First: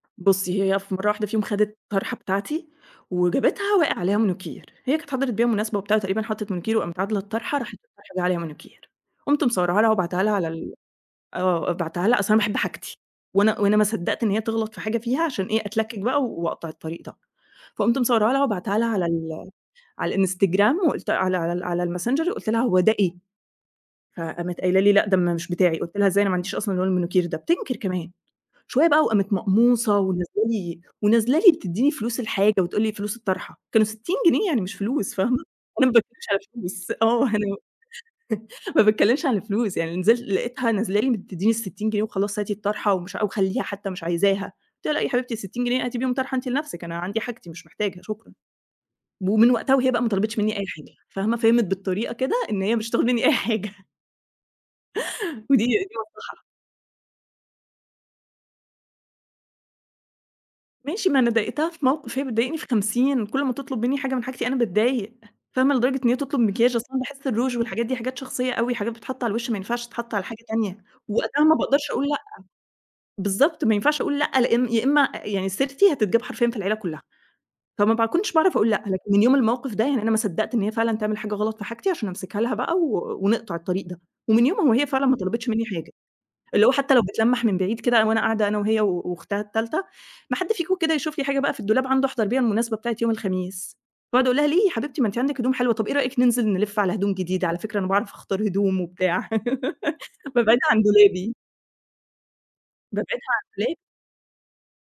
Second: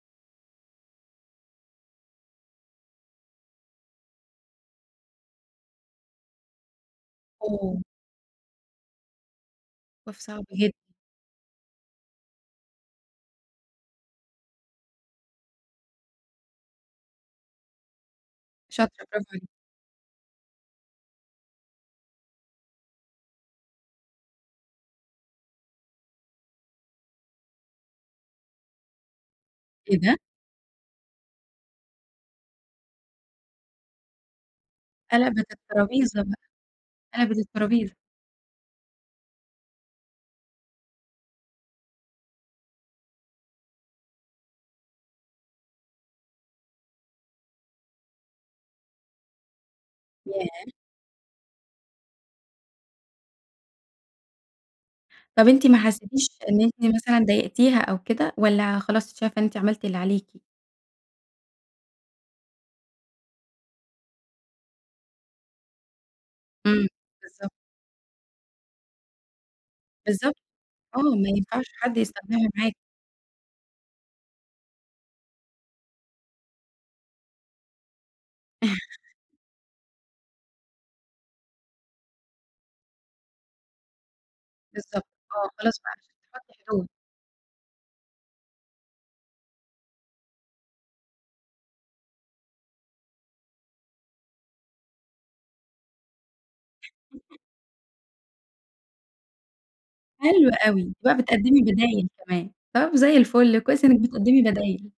بُصّي، هي في مرة واحدة فيهم خدِت طرحة بتاعتي، وجابتها وقع عليها مانيكير. هي كانت حضرِت بيها مناسبة وبتاع، تقريبًا حطّت مانيكير، وقامت عادلة الطرحة، راحت أوه! الطرحة جه عليها مانيكير. قُمت مصوّراها لها موقف وباعتاها لها صعب على جد ال آه، بعتّها لها أصل أنا باحب حاجتي، وأنا وأنا ما صدقت إن هي تغلط في حاجة فيها عشان إيه أتلكك بقى وأقطع الطريق ده. فقُمت مصوّراها لها وباعتاها لها شاطرة، على برافو عليِكِ. ال على الإنستجرام، وقُلت على على على الmessenger وقُلت لها: "هو ده إيه؟!" فقامت قايلة لي: "لأ، ده م مش بتاعي." قُلت لها: "إزاي؟ أنا ما عنديش أصلًا لون المانيكير ده." بتنكر كمان! شوية بقى وقامت إيه مقموصة، ده؟! ونازلة لي ونازلة لي بتدّيني فلوس الحاجة وتقول لي فلوس الطرحة، كانوا 60 جنيه، يعني مش فلوس فاهمة، قلبِت أنا ما الترابيزة باتكلمش بقى، على الفلوس. آه، قلبِت أنا الترابيزة. ما باتكلمش عن الفلوس. يعني نزلت لقيتها نازلة لي بتدّيني ال60 جنيه وخلاص، "هاتي الطرحة ومش وخليها حتى مش عايزاها." قُلت لها: "لأ، ياحبيبتي ال60 جنيه هاتي بيهم طرحة أنتِ لنفسِك، أنا عندي حاجتي مش محتاجة، شكرًا." ومن وقتها وهي بقى ما طلبِتش منّي أي ياه! حاجة، فاهمة، فِهمِت بالطريقة كده إن هي مش هتاخد مني أي حاجة. طَب ودي أنتِ ما دي حسيتيش مصلحة. إن أنتِ مثلًا ضايقتيها أو كده، والّّا خلاص شايفة إن أنتِ عملتِ اللي عليِكِ؟ ماشي، ما أنا ضايقتها في موقف، هي بتضايقني في خمسين. كل ما تِطلب منّي حاجة من حاجتي أنا باتضايق، فاهمة، لدرجة إن هي تُطلب مكياج، أصل إمم، أنا باحس بالضبط. الروج والحاجات دي حاجات شخصية أوي حاجات بتتحط على الوش، ما ينفعش تتحط على بالضبط. حاجة تانية. آه، ما وقتها ما ينفعش باقدرش حد أقول لأ. يستخدمها معاكِ. بالضبط، ما ينفعش أقول لأ، لأن يا إما يعني سيرتي هتتجاب حرفيًا في العيلة كلّها، فما باكنش باعرف أقول لأ. لكن من يوم الموقف ده، يعني أنا ما صدقت إن هي فعلًا تعمل حاجة غلط في حاجتي عشان أمسكها لها بقى ونقطع الطريق ده. ومن يومها وهي بالضبط فعلًا ما طلبِتش آه، منّي خلاص بقى حاجة، عشان تحطي اللي هو حدود. حتى لو بتلمّح من بعيد كده وأنا قاعدة أنا وهي وأختها التالتة، "ما حد فيكم كده يشوف لي حاجة بقى في الدولاب عنده أحضر بيها المناسبة بتاعة يوم الخميس." فأقعد أقول لها: "ليه يا حبيبتي ما أنت عندِك هدوم حلوة، طَب إيه رأيك ننزل نلف على هدوم [unintelligible] جديدة؟ على فكرة أنا باعرف أختار هدوم وبتاع." حلو فابعدي أوي. عن أنتِ بقى دولابي. بتقدّمي بدايل كمان. طَب زي بابعدها عند الفل دولا كويس إنِك بتقدّمي بدايل.